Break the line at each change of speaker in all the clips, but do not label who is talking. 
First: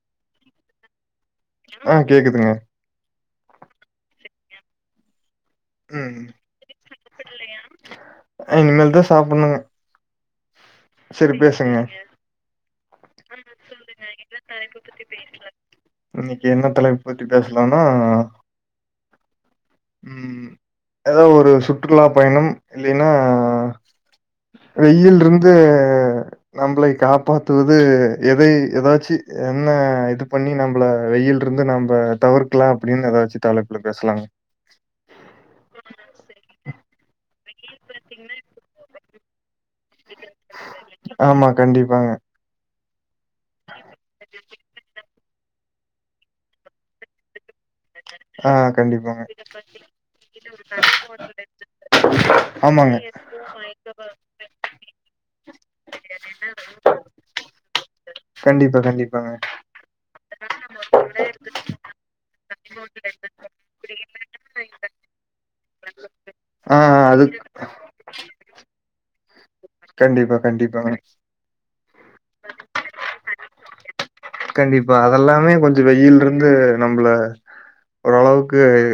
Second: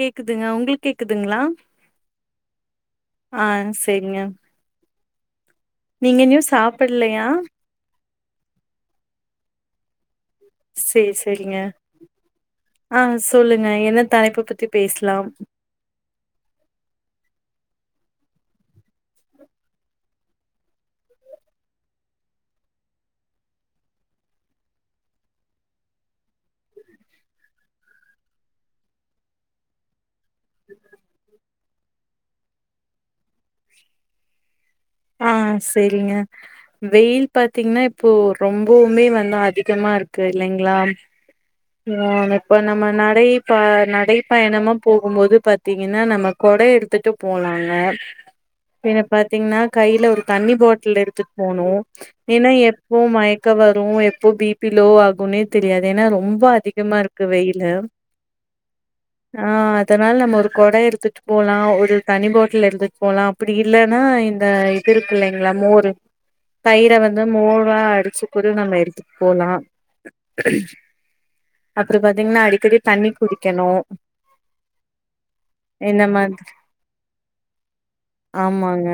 கேக்குதுங்க உங்களுக்கு கேக்குதுங்களா
ஆ கேக்குதுங்க
ஆ சேரிங்க நீங்க
ம்
இன்யு சாப்பிட்லையா
அ இனிமேல் தா சாப்புட்ணுங்க செரி பேசுங்க
அ சொல்லுங்க என்ன தலைப்பு பத்தி பேஸ்லா
இன்னிக்கி என்ன தலைப்பு பத்தி பேஸ்லான்னா ம் எதோ ஒரு சுற்றுலா பயணம் இல்லினா வெய்யில்ருந்து நம்ப்ளை காப்பாத் துவது எதை எதாச்சு என்ன இது பண்ணி நம்புள வெய்யில்ருந்து நம்ப தவிர்க் கல அப்டின்னத வச்சு தலைப்புல பேஸ்லாங்
ஆ சேரிங்க வெய்யில் பாத்தீங்னா இப்போ ரொம்பொவுமே வந் அதிக் கமாருக்கு இல்லைங்ளா
ஆமா கண்டிப்பாங்க
இப்ப நம்ம நடை ப நடைப்பயணமா போ குமோது பாத்தீங்கன்னா நம்ம கொட எடுத்துட்டு போலாங்க
ஆ
எனக்
கண்டிப்பாங்க
பாத்தீங்னா கையில ஒரு தண்ணி பாட்டுல் எடுத்துட் போனு ஏன்னா
ஆமாங்க
எப்போ மயக்க வரு எப்போ பிபி லோ ஆகுன்னே தெரியாது ஏன்னா ரொம் போ அதிகமா இருக்கு வெய்லு
கண்டிப்பா கண்டிப்பாங்க
ஆ த்தனால் நம்ம ஒரு கொட எடுத்துட்டு போலா ஒரு தனி பாட்டுல் எடுத்துட்டு போலா அப்புடி இல்லனா இந்த திருருக் இல்லைங்ளா மோரு
ஆ
தயிர வந்து
அது
மோர்ரா அடிச்சு கூட நம்ம எடுத்துட் போலா
கண்டிப்பா கண்டிப்பாங்க
அப்பற பாத்தீங்ன்னா அடிக்கடி தண்ணி குடிக்கணு
கண்டிப்பா அதல்லாமே கொஞ்ச
இந்த மாதிரி
வெய்யிலருந்து நம்மள ஓரளவுக்கு
ஆமாங்க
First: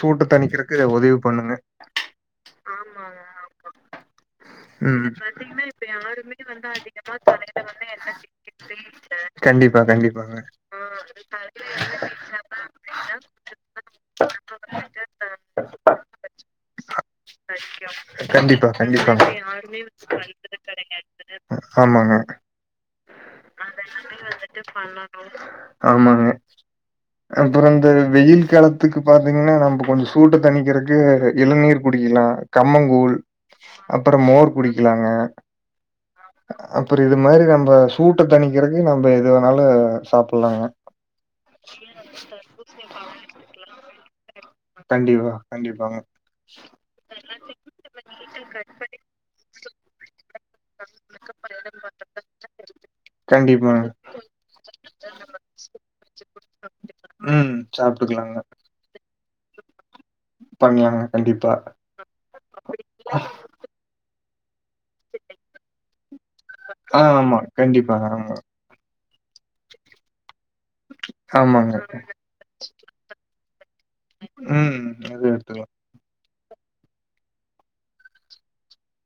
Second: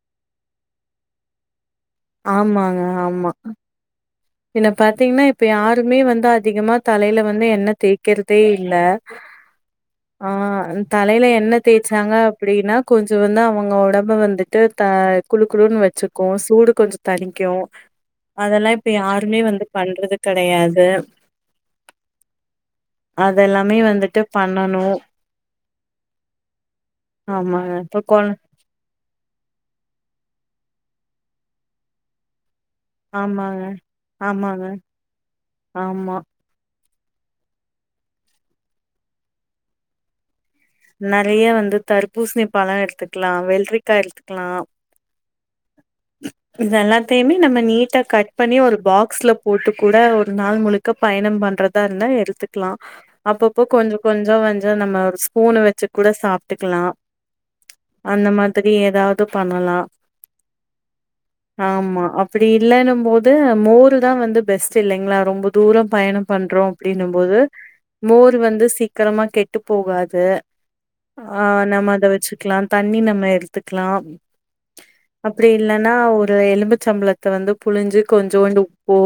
சூட்டு தணிக்கிறக்கு இது உதவி பண்ணுங்க
ஆமாங்க ஆமா என்ன
ம்
பாத்தீங்னா இப்ப யாருமே வந்து அதிகமா தலையில வந்து எண்ன தேக்கற்தே இல்ல
கண்டிப்பா
ஆ
கண்டிப்பாங்க
தலையில என்ன தேச்சாங்க அப்புடினா கொஞ்ச வந்து அவங்க ஒடம்பு வந்து டு த குலு குலுன்னு வச்சுக்கு சூடு கொஞ்ச தனிக்கு
கண்டிப்பா
அதல்லா இப்
கண்டிப்பாங்க
யாருமே வந்து பண்றது கடையாது
ஆமாங்க
அதல்லாமே வந்துட்டு பண்ணனு
ஆமாங்க அப்பற
ஆமாங்க
இந்த
இப்ப கொழ
வெய்யில் காலத் இதுக்கு பாத்தீங்னா நம்ப கொஞ்ச சூட்ட தணிக்கிறக்கு இளநீர் குடிக்கிலா கம்மங் ஊல்
ஆமாங்க
அப்பற மோர்
ஆமாங்க
குடிக்கிலாங்க
ஆமா
அப்புற இது மாரி நம்ப சூட்ட தணிக்கிறக்கு நம்ம எது வேணாலு சாப்புல்லாங்க
நறைய வந்து தரப்பூஸ்ணி பழ எடுத்துக்லா வெல்ரிக்கா எடுத்து க்லா
கண்டிப்பா கண்டிப்பாங்க
இதல்லா பெயுமே நம்ம நீட்டா கட் பண்ணி ஒரு பாக்ஸ்ல போட்டு கூட ஒரு நாள் முழுக் க்க பயணம் பண்றதா இருந்தா எடுத்துக்லா அப்பப்போ
கண்டிப்பாங்க
கொஞ்ச கொஞ்ச வஞ்ச நம்ம ஒரு ஸ்பூன வச்சு கூட சாப்ட்டுக்லா
ம்
அந்த
சாப்ட்டுக்கலாங்க
மா துரி ஏதாவ்து பண்ணலா
பண்லாங்க கண்டிப்பா
ஆமா ப்புடி இல்லேன்னு மோது மோருதா வந்து பெஸ்ட் சில்லைங்ளா ரொம்ப தூர பயணம் பண்றோ
ஆமா.
அப்டின்னும்போது
கண்டிப்பாங்க.
மோர்
ஆமா.
வந்து சீ சகரமா கெட்டு போகாது ஆ
ஆமாங்க.
நம்ம அத வச்சுக்லா தண்ணி நம்ம எடுத்துக்லா
ம் ம் அத
அப்டி இல்லன்னா ஒரு எலும்பிச்சம் பழத்த வந்து புழிஞ்சு கொஞ்சோண்டு உப்பு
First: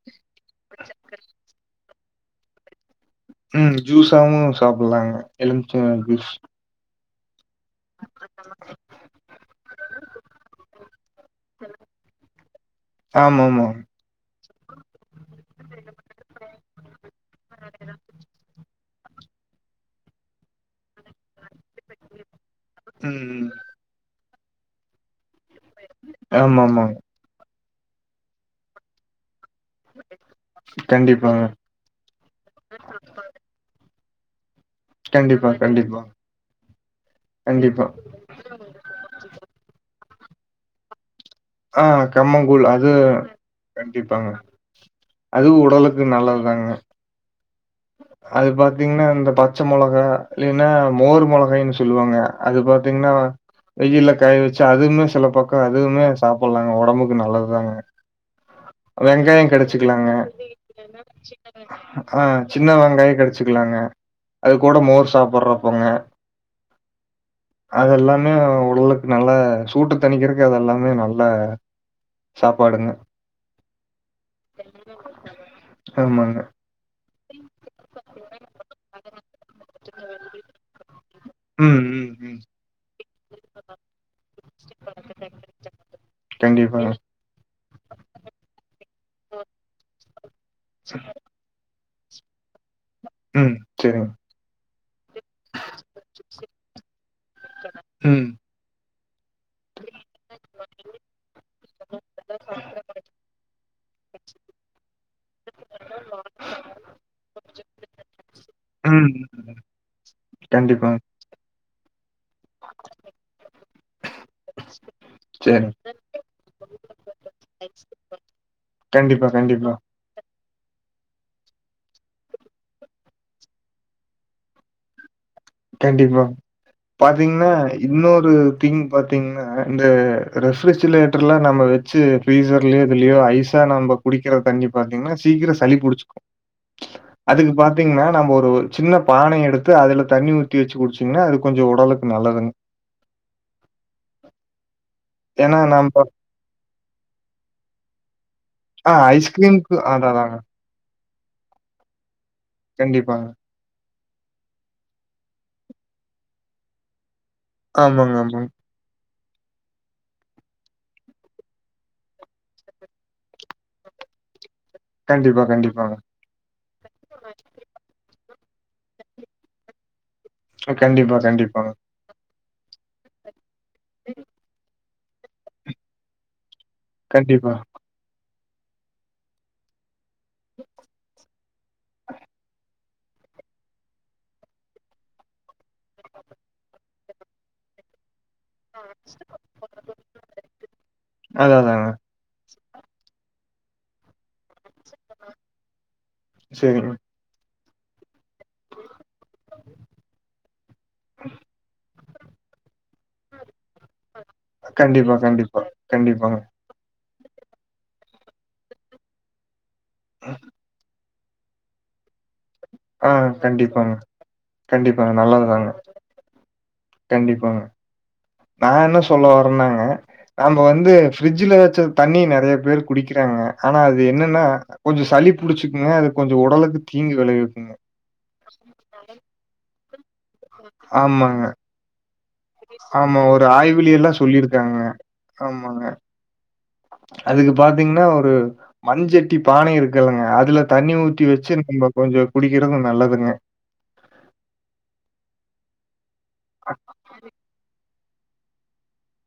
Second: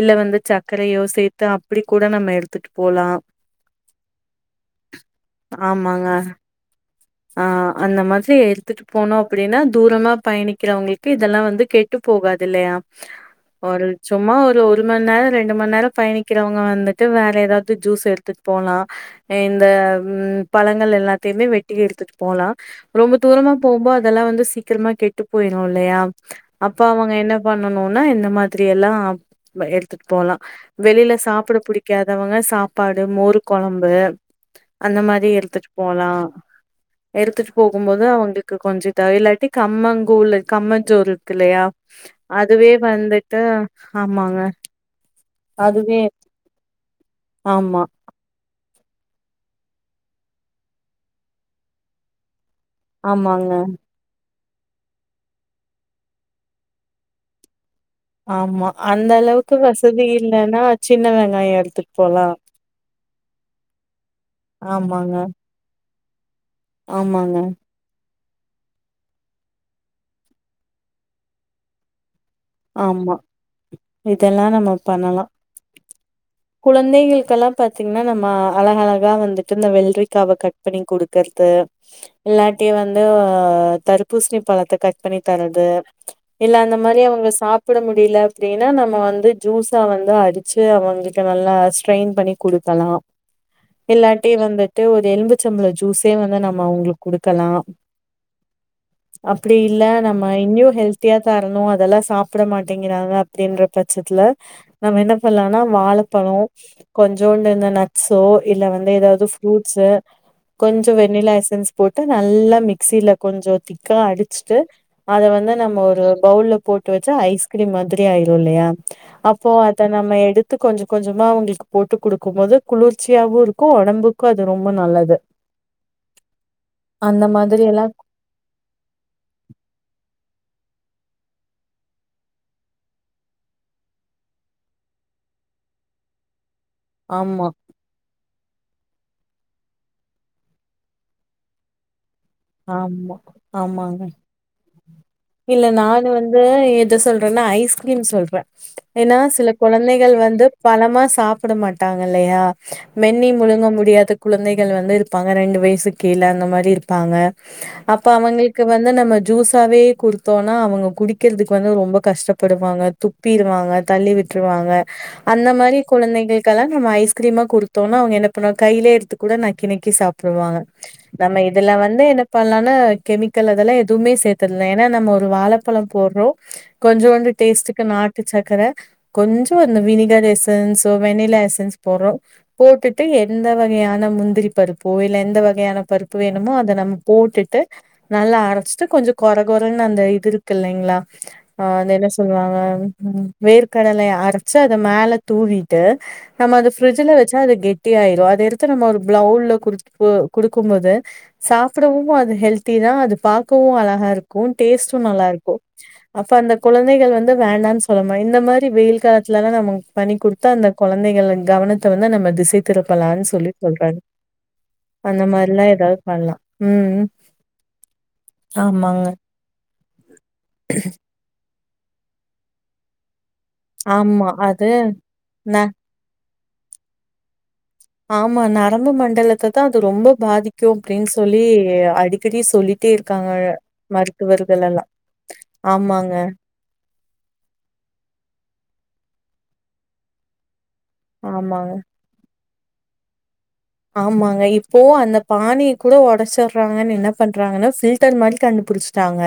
இல்ல வந்து சர்க்கரையோ சேர்த்து அப்டி கூட நம்ம எடுத்துட்டு போலா
ம் ஜூஸாவு சாப்பாட்லாங்க எலுமிச்ச
ஆமாங்க.
ஜூஸ்
ஆ அந்த மாதிரி எடுத்துட்டு போனோ அப்டின்னா தூரமா பயணிக்கிறவங்களுக்கு இதெல்லா வந்து கெட்டு போகாது இல்லையா
ஆமா ஆமா
ஒரு சும்மா ஒரு ஒரு மண்நேர ரெண்டு மண்நேர பயணிக்கிறவங்க வந்துட்டு வேற ஏதாவது ஜூஸ் எடுத்துட்டு போலா ம் இந்த ம் பழங்கள் எல்லாத்தையுமே வெட் டி எடுத்துட்டு போலா ரொம்ப
ம், ம்.
தூரமா போம்போ அதெல்லா வந்து சீக்கிரமா கெட் ட்டு போயிரு இல்லையா அப்ப
ஆமாமாங்க.
அவங்க என்ன பண்ணனும்னா இந்த மாதிரி எல்லா எடுத்துட்டு போலா வெளியில
கண்டிப்பாங்க.
சாப்புட புடிக்காதவங்க சாப்பாடு மோரு கொழம்பு அந்த மாரி
கண்டிப்பா,
எடுத்துட்டு
கண்டிப்பா,
போலா எடுத்துட்டு
கண்டிப்பா.
போகும்போது அவங்களுக்கு கொஞ்ச த இல்லாட்டி கம்மங்கூழு கம்மஞ்சோறு இருக்கு இல்லையா
ஆ கம்மங்கூழ்
அதுவே
அது
வந்துட்டு
கண்டிப்பாங்க.
ஆமாங்க
அது
அதுவே
உடலுக்கு நல்லதுதாங்க
ஆமா
அது பாத்தீங்கன்னா இந்த பச்ச மொளகா இல்லைன்னா மோர் மொளகாய்ன்னு சொல்லுவாங்க அது பாத் தீங்கன்னா
ஆமாங்க
வெயில்ல காய‌ வச் சா அதுவுமே சில பக்கம் அதுவுமே சாப்புட்லாங்க ஒடம்புக்கு நல்லதுதாங்க
ஆமா
வெங்காயம்
அந்தளவுக்கு வசதி
கடிச்சுக்கலாங்க.
இல்லைன்னா சின்ன வெங்காய எடுத்துட்டு
ஆ
போலா
சின்ன வெங்காய கடிச்சிக்கலாங்க அது கூட மோர்
ஆமாங்க
சாப்புட்றோப்போங்க
ஆமாங்க
அது எல்லாமே உடலுக்கு நல்லா சூட்டு தணிக்கிறதுக்கு அதெல்லாமே நல்ல சாப்பாடுங்க.
ஆமா இதெல்லா நம்ம பண்ணலா
ஆமாங்க.
குழந்தைகளுக்குல்லா பாத்தீங்கன்னா நம்ம அழக அழகா வந்துட்டு இந்த வெள்ரிக்காவ கட் பண்ணிக் குடுக் கறது
ம், ம், ம்.
இல்லாட்டி வந்து தருப்பூசணி பழத்த கட் பண்ணி தரது இல்ல அந்த
கண்டிப்பாங்க.
மாரி அவுங்க ஸ் சாப்புட முடியல அப்டின்னா நம்ம வந்து ஜூஸா வந்து அடிச்சு அவுங்களுக்கு நல்லா ஸ்ட்ரெயின் பண்ணி குடுக்கலா
ம். ம். சரிங்க.
இல்லாட்டி வந்துட்டு ஒரு எழும்பிச்ச பழ ஜூஸே வந்து நம்ம அவங்களுக்கு குடுக்கலா
ம்
அப்டி இல்ல நம்ம இன்னயு ஹெல்த்தியா தரணு அதெல்லா சாப் சாப்ட மாட்டேங்கிறாங்க அப்டின்ற பட்சத்துல நம்ம என்ன பண்லாம்னா வாழப்பழோ கொஞ்சோண்டு இந்த நட்ஸோ இல்ல வந்து
ம்,
ஏதாவது
ம்.
ஃப்ரூட்ஸு கொஞ்ச
கண்டிப்பாங்க.
வெண்ணிலா எசன்ஸ் போட்டு நல்ல மிக்சியில கொஞ்ச திக்கா அடிச்சுட்டு அத வந்து
சரி.
நம்ம ஒரு பவுல்ல போட்டு வச் சு ஐஸ்கிரீம் மாதிரி ஆயிரு இல்லையா
கண்டிப்பா,
அப்போ
கண்டிப்பா,
அத நம்ம எடுத்து கொஞ்ச கொஞ்சமா அவங்களுக்கு போட்டு குடுக்கும் போது குளிர்ச்சியாவு இருக்கு ஒடம்புக் கு அது ரொம்ப நல்லது
கண்டிப்பா
அந்த
பாத்தீங்கன்னா
மாதிரி எல்லா
இன்னொரு ஒரு திங் பாத்தீங்கன்னா இந்த ரெஃப்ரிஜிரேட்டர்லா நம்ம வச்சு ஃப்ரீசர்லயோ இதுலயோ ஐசா நம்ம குடிக்கிற தண்ணி பாத்தீங்கன்னா சீக்கிர சளி புடிச்சுக்கு
ஆமா
அதுக்கு பாத்தீங்கன்னா நம்ம ஒரு ஒரு சின்ன பானை எடுத்து அதுல தண்ணி ஊத் தி வச்சு குடிச்சீங்கன்னா அது கொஞ்ச உடலுக்கு நல்லதுங்க
ஆமா ஆமாங்க
ஏன்னா
இல்ல
நம்ப
நானு வந் து எத சொல்றேன்னா ஐஸ்கிரீம் சொல்றே
ஆ
ஏன்னா சில
ஐஸ்கிரீம்க்கு
குழந்தைகள்
அடடாங்க.
வந்து பழமா சாப்பிட மாட்டாங்க இல்லையா
கண்டிப்பாங்க.
மென்னி முழுங்க முடியாது குழந்தைகள் வந்து இருப்பாங்க ரெண்டு வயசு கீழே அந்த மாறி இருப்பாங்க அப்ப
ஆமாங்க, ஆமாங்க.
அவங்களுக்கு இது வந்து நம்ம ஜூஸாவே குடுத்தோன்னா அவங்க குடிக்கிறதுக்கு வந்து ரொம்ப கஷ்டப்படுவாங்க துப்பிருவாங்க தள்ளி விட்டுருவாங்க
கண்டிப்பா,
அந்த மாறி
கண்டிப்பாங்க.
குழந்தைகள் களா நம்ம ஐஸ்கிரீமா கொடுத்தோன்னா அவங்க என்ன பண்ணுவாங்க கைலயே எடுத்து கூட நக்கி நக்கி‌ சாப்டு வாங்க
கண்டிப்பா,
நம்ம
கண்டிப்பாங்க.
இதுல வந்து என்ன பண்லான கெமிக்கல் அதெல்லா எதுவுமே சேர்த்தர்லே என்ன நம்ம ஒரு வாழைப்பழ போட்றோ கொஞ்சோண்டு
கண்டிப்பா.
டேஸ்ட்டுக்கு நாட்டு சக்கரை கொஞ்சோ அந்த வினிகர் எசன்ஸோ வெண்ணிலா எசன்ஸ் போட்றோ போட்டுட்டு எந்த வகையான முந்திரி பருப்போ இல்ல எந்த வகையான பருப்பு வேணுமோ அத நம் போட்டுட்டு நல்லா அரை ச்சிட்டு கொஞ்சோ கொர கொறன்னு அந்த இது இருக்கு இல்லைங்களா
அதான்,
அ
அதாங்க.
அது என்ன சொல்லுவாங்க வேர்க்கடலைய அரைச்சு அத மேல தூவிட்டு நம்ம அத
சரிங்க.
ஃப்ரிட்ஜல வச்சா அது கெட்டியாயிரு அத எடுத்து நம்ம ஒரு பிளவுல குடுக் குடுக்கும் போது சாப்பிடவும் அது ஹெல்தி தா அது பாக்கவு அழகா இருக்கு டேஸ்ட்டு
கண்டிப்பா,
நல்லா இருக்கு
கண்டிப்பா.
அப்ப
கண்டிப்பாங்க.
அந்த குழந்தைகள் வந்து வேண்டான்னு சொல்லாம இந்த மாதிரி வெயில் காலத்துலலா நம்ம பண்ணி கொடுத்தா அந்த கொழந் தைகள் கவனத்த வந்து நம்ம திசைத்
ஆ
திருப்பலான்னு சொல்லி
கண்டிப்பாங்க.
சொல்றாங்க
கண்டிப்பாங்க.
அந்த மாரிலா
நல்லதுதாங்க.
ஏதாவது பண்லா ம்
கண்டிப்பாங்க நா என்ன
ஆமாங்க
சொல்ல வரேனாங்க நம்ப வந்து ஃப்ரிட்ஜ்ல வச்ச தண்ணி நெறயா பேர் குடிக்கிறாங்க ஆனா அது
ஆமா
என்னன்னா
அது
கொஞ்சோ சளி
ந
புடிச்சுக்குங்க அது கொஞ்ச உடலுக்கு தீங்கு விளைவிக்குங்க
ஆமா நரம்பு மண்டலத்த தா அது ரொம்ப பாதிக்கு அப்டின்னு சொல்லி
ஆமாங்க.
அடி க்கடி சொல்லிட்டே
ஆமா.
இருக்காங்க
ஒரு ஆய்விலயெல்லாம்
மருத்துவர்கள் எல்லா
சொல்லியிருக்காங்கங்க.
ஆமாங்க
அதுக்கு பாத்தீங்கன்னா ஒரு மண்சட்டி பானை இருக்குல்லங்க அதுல தண்ணி ஊத்தி வச்சு
ஆமாங்க,
நம்ப கொஞ்சோ குடிக்கறது நல்லதுங்க
ஆமாங்க இப்போவு அந்த பானைய கூட உடைச்சிடுறாங்கன்னு என்ன பண்றாங்கன்னா ஃபில்ட் புத்தர் மாதிரி கண்டுபிடிச்சுட்டாங்க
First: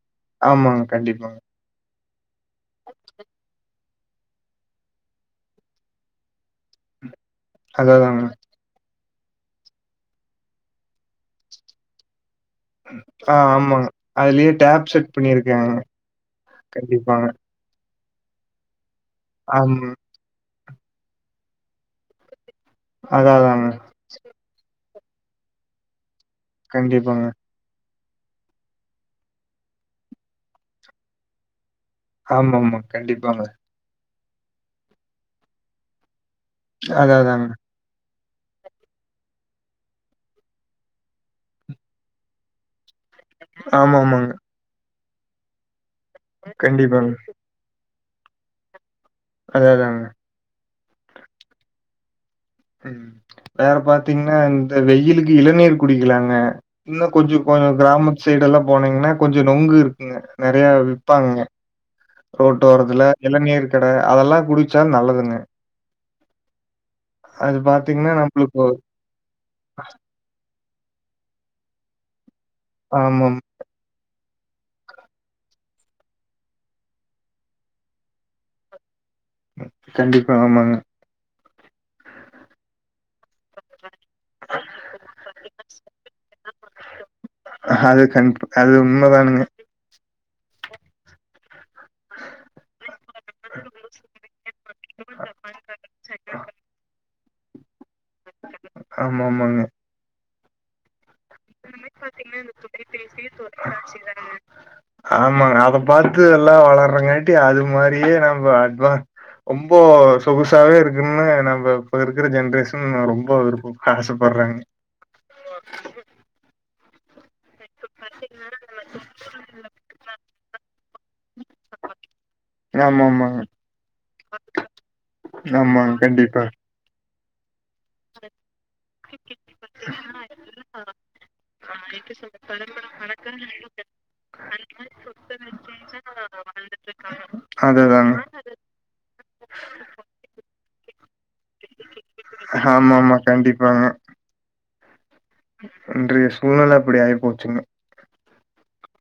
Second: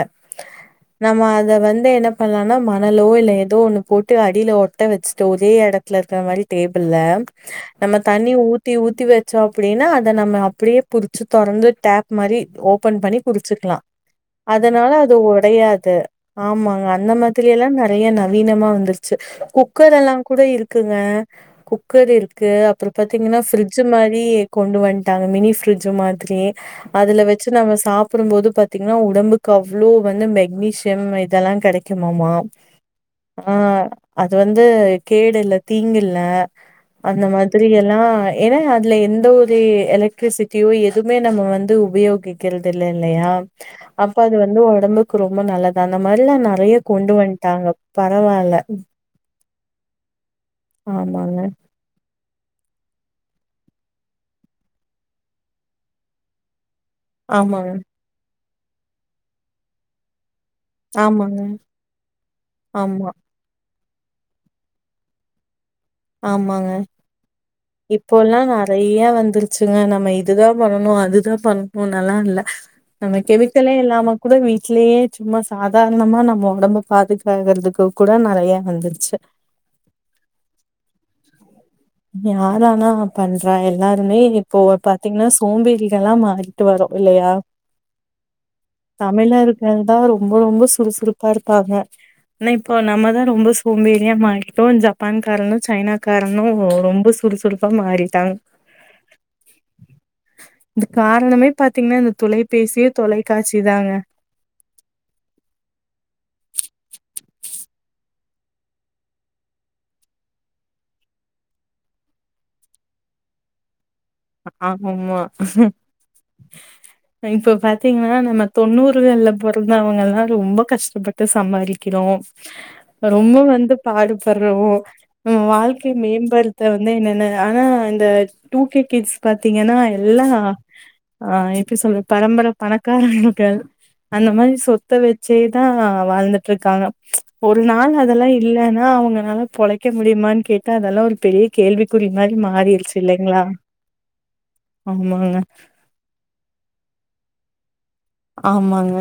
ஆமாங்க,
நம்ம
கண்டிப்பாங்க.
அத வந்து என்ன ப்பலானா மனலோ இல்ல ஏதோ ஒன்னு போட்டு அடியில ஒட்ட வச்சுட்டு ஒரே இடத்துல இருக்குற மாதிரி டேபிள்ல நம்ம
அதாதாங்க. ஆமா.
தண்ணி ஊத் ஊத்தி ஊத்தி வச்சோ அப்டின்னா அத நம்ம அப்டியே புடிச்சு தொறந்து டேப் மாரி ஓபன் பண்ணி
ஆ
குடிச்சுக்கலா
ஆமாங்க. அதுலயே
அதனால
டேப் செட்
அது
பண்ணியிருக்காங்க.
ஒடையாது ஆமாங்க அந்த
கண்டிப்பாங்க.
மாதிரி எல்லா நெறயா நவீனமா வந்துருச்சு
ஆமா.
குக்கர் எல்லா கூட இருக்குங்க குக்கர் இருக்கு அப்றோ
அதான்
பாத்தீங்கன்னா
அதாங்க.
ஃப்ரிஜ் மாரி ஊத்தி கொண்டு வன்ட் டாங்க மினி ஃப்ரிஜ் மாதிரி அதுல
கண்டிப்பாங்க.
வச்சு நம்ம சாப்டும்போது பாத்தீங்கன்னா உடம்புக்கு அவ்ளோ வந்து மெக்னீஷியம் இதெல்லா கெடைக் குமா
ஆமாமா. கண்டிப்பாங்க.
ஆ அது வந்து கேடு இல்ல தீங்கில்ல
அதான்
அந்த
அதாங்க.
மாதிரி எல்லா ஏன்னா அ இல்ல எந்த ஒரு எலக்ட்ரிசிட்டியோ எதுவுமே நம்ம வந்து உபயோகி க்கிறது இல்ல இல்லையா அப்ப
ஆமாமாங்க.
அது வந்து உடம்புக்கு ரொம்ப நல்லது அந்த மாரில்லா நெறயா
கண்டிப்பாங்க.
கொண்டு வன்ட்டாங்க பரவால்ல
அதேதாங்க
ஆமாங்க
வேற பாத்தீங்கன்னா இந்த வெயிலுக்கு இளநீர் குடிக்கலாங்க இன்னு கொஞ்ச கொஞ்ச
ஆமாங்க,
கிராமத்து சைடெல்லா போனீங்கன்னா கொஞ்ச நொங்கு இருக்குங்க நெறயா விப்பாங்க
ஆமாங்க,
ரோட்டு
ஆமா,
ஓரத்துல இளநீர் கட அதெல்லா குடிச்சா நல்லதுங்க
ஆமாங்க
அது பார்த்தீங்கன்னா,
இப்போல்லா
நம்மளுக்கு ஒ
நெறயா வந்திரு ச்சுங்க நம்ம இதுதா பண்ணணு அதுதா பண்ணணுனல்லா இல்ல நம்ம
ஆமாம்.
[unintelligible] ளே இல்லாம கூட வீட்லயே சும்மா சாதாரணமா நம்ம உடம்ப பாதுகாக்குறதுக்கு கூட நெறயா வந்துருச்சு
கண்டிப்பா ஆமாங்க
ஞாரானா பண்றா எல்லாருமே இப்போ பாத்தீங்கன்னா சோம்பேறிகளா மாறிட்டு வரோ இல்லயா
அது கண் அது உண்மதானுங்க
வந்தா ரொம்ப ரொம்ப சுறுசுறுப்பா இருப்பாங்க என்ன இப்போ நம்ம தா ரொம்ப சோம்பேரியா மாறிட்டோ ஜப்பான் காரணு சைனாக்காரணு ரொம்ப சுறுசுறுப்பா மாறி
ஆமா ஆமாங்க
இதுக் காரணமே பாத்தீங்கன்னா இந்த தொலைபேசியே தொலைக்காட்சி தாங்க
ஆமாங்க அத பாத்து எல்லா வளர்றாங்காட்டி அது மாரியே நம்ம அட்வா ரொம்போ சொகுசாவே இருக்குன்னு நம்ம இப்ப இருக்கிற ஜென்ரேஷன் ரொம்ப விருப்ப ஆச
ஆமமா இப்ப பாத்தீங்கன்னா நம்ம தொண்ணூறுகல்ல பொறந்தவங்கல்லா ரொம்ப கஷ்டப்பட்டு சம்பாதிக்கறோ ரொம்ப
ஆமாமாங்க.
வந்து பாடுபட்றோ நம்ம வாழ்க்கைய
ஆமாங்க. கண்டிப்பா.
மேம்படு வந்து என்னென்ன ஆனா இந்த டூ கே கிட்ஸ் பாத்தீங்கன்னா எல்லா ஆ எப்டி சொல்ற பரம்பரை பணக்காரக்கு அந்த மாரி சொத்த வச்சேதான் வாழ்ந்துட்டுருக்காங்க ஒரு நாள்
அதுதாங்க.
அதெல்லாம் இல்லன்னா அவங்கனால பொழைக்க முடியுமான்னு கேட்டா அதெல்லா ஒரு பெரிய கேள்விக்குறி மாரி மாறிருச்சி
ஆமாமா.
இல்லைங்களா
கண்டிப்பாங்க.
ஆமாங்க
இன்றைய சூழ்நெல அப்டி ஆய்போச்சுங்க
ஆமாங்க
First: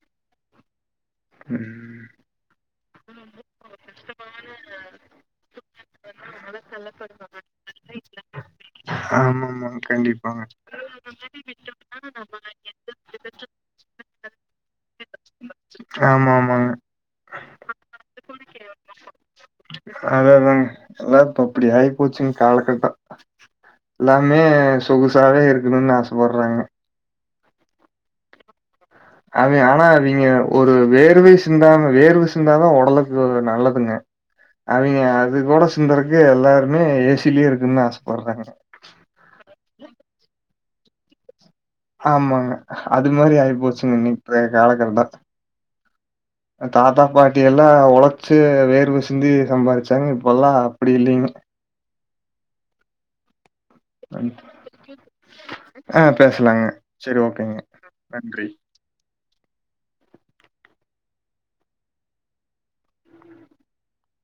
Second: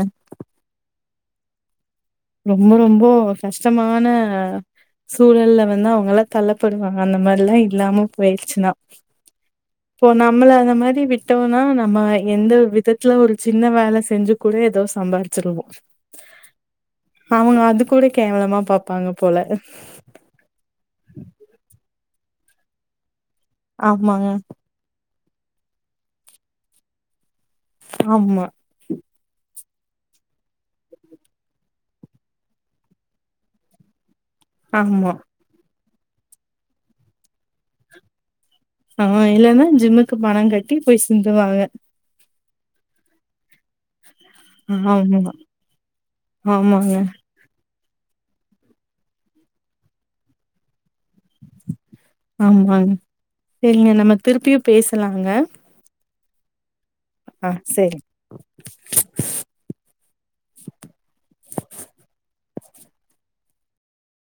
ம்
ரொம்ப ரொம்போ கஷ்டமான ஆ சூழல்ல வந்து அவங்கல்லா தள்ளப்படுவாங்க அந்த மாரில்லா இல்லாம போயிடுச்சுன்னா
ஆமாமா.
இப்போ
கண்டிப்பாங்க.
நம்மள அந்த மாரி விட்டோனா நம்ம எந்த ஒரு விதத்துல ஒரு சின்ன வேல செஞ்சு கூட எதோ சம்பாரிச்சிருவோ
ஆமா ஆமாங்க
அவுங்க அது கூட கேவலமா பாப்பாங்க போல
அதாஅதாங் எல்லா இப்ப அப்டி ஆயி போச்சுங்க காலகட்டோ
ஆமாங்க
எல்லாமே சொகுசாவே இருக்கணுனு ஆசப்பட்றாங்க
ஆமா
அவே ஆனா அவிங்க ஒரு வேர்வை சிந்தாம வேர்வ சிந்தாதா ஒடலுக்கு நல்லதுங்க அவிங்க
ஆமா
அது கூட சிந்தருக்கு எல்லாருமே ஏசிலயே இருக்குன்னு ஆசப்பட்றாங்க
ஆ இல்லன்னா ஜிம்முக்கு பண கட்டி போய் சிந்துவாங்க
ஆமாங்க அது மாரி ஆய்ப்போச் சிங்னி இப்பய காலக்கட்டோ
ஆமா ஆமாங்க
தாத்தா பாட் டியெல்லா ஒழைச்சு வேர்வ சிந்தி சம்பாரிச்சாங்க இப்பல்லா அப்டி இல்லிங்க
ஆமாங்க சேரிங்க நம்ம திருப்பியு பேசலாங்க
ஆ பேசலாங்க சேரி
ஆ
ஓகேங்க
சரி
நன்றி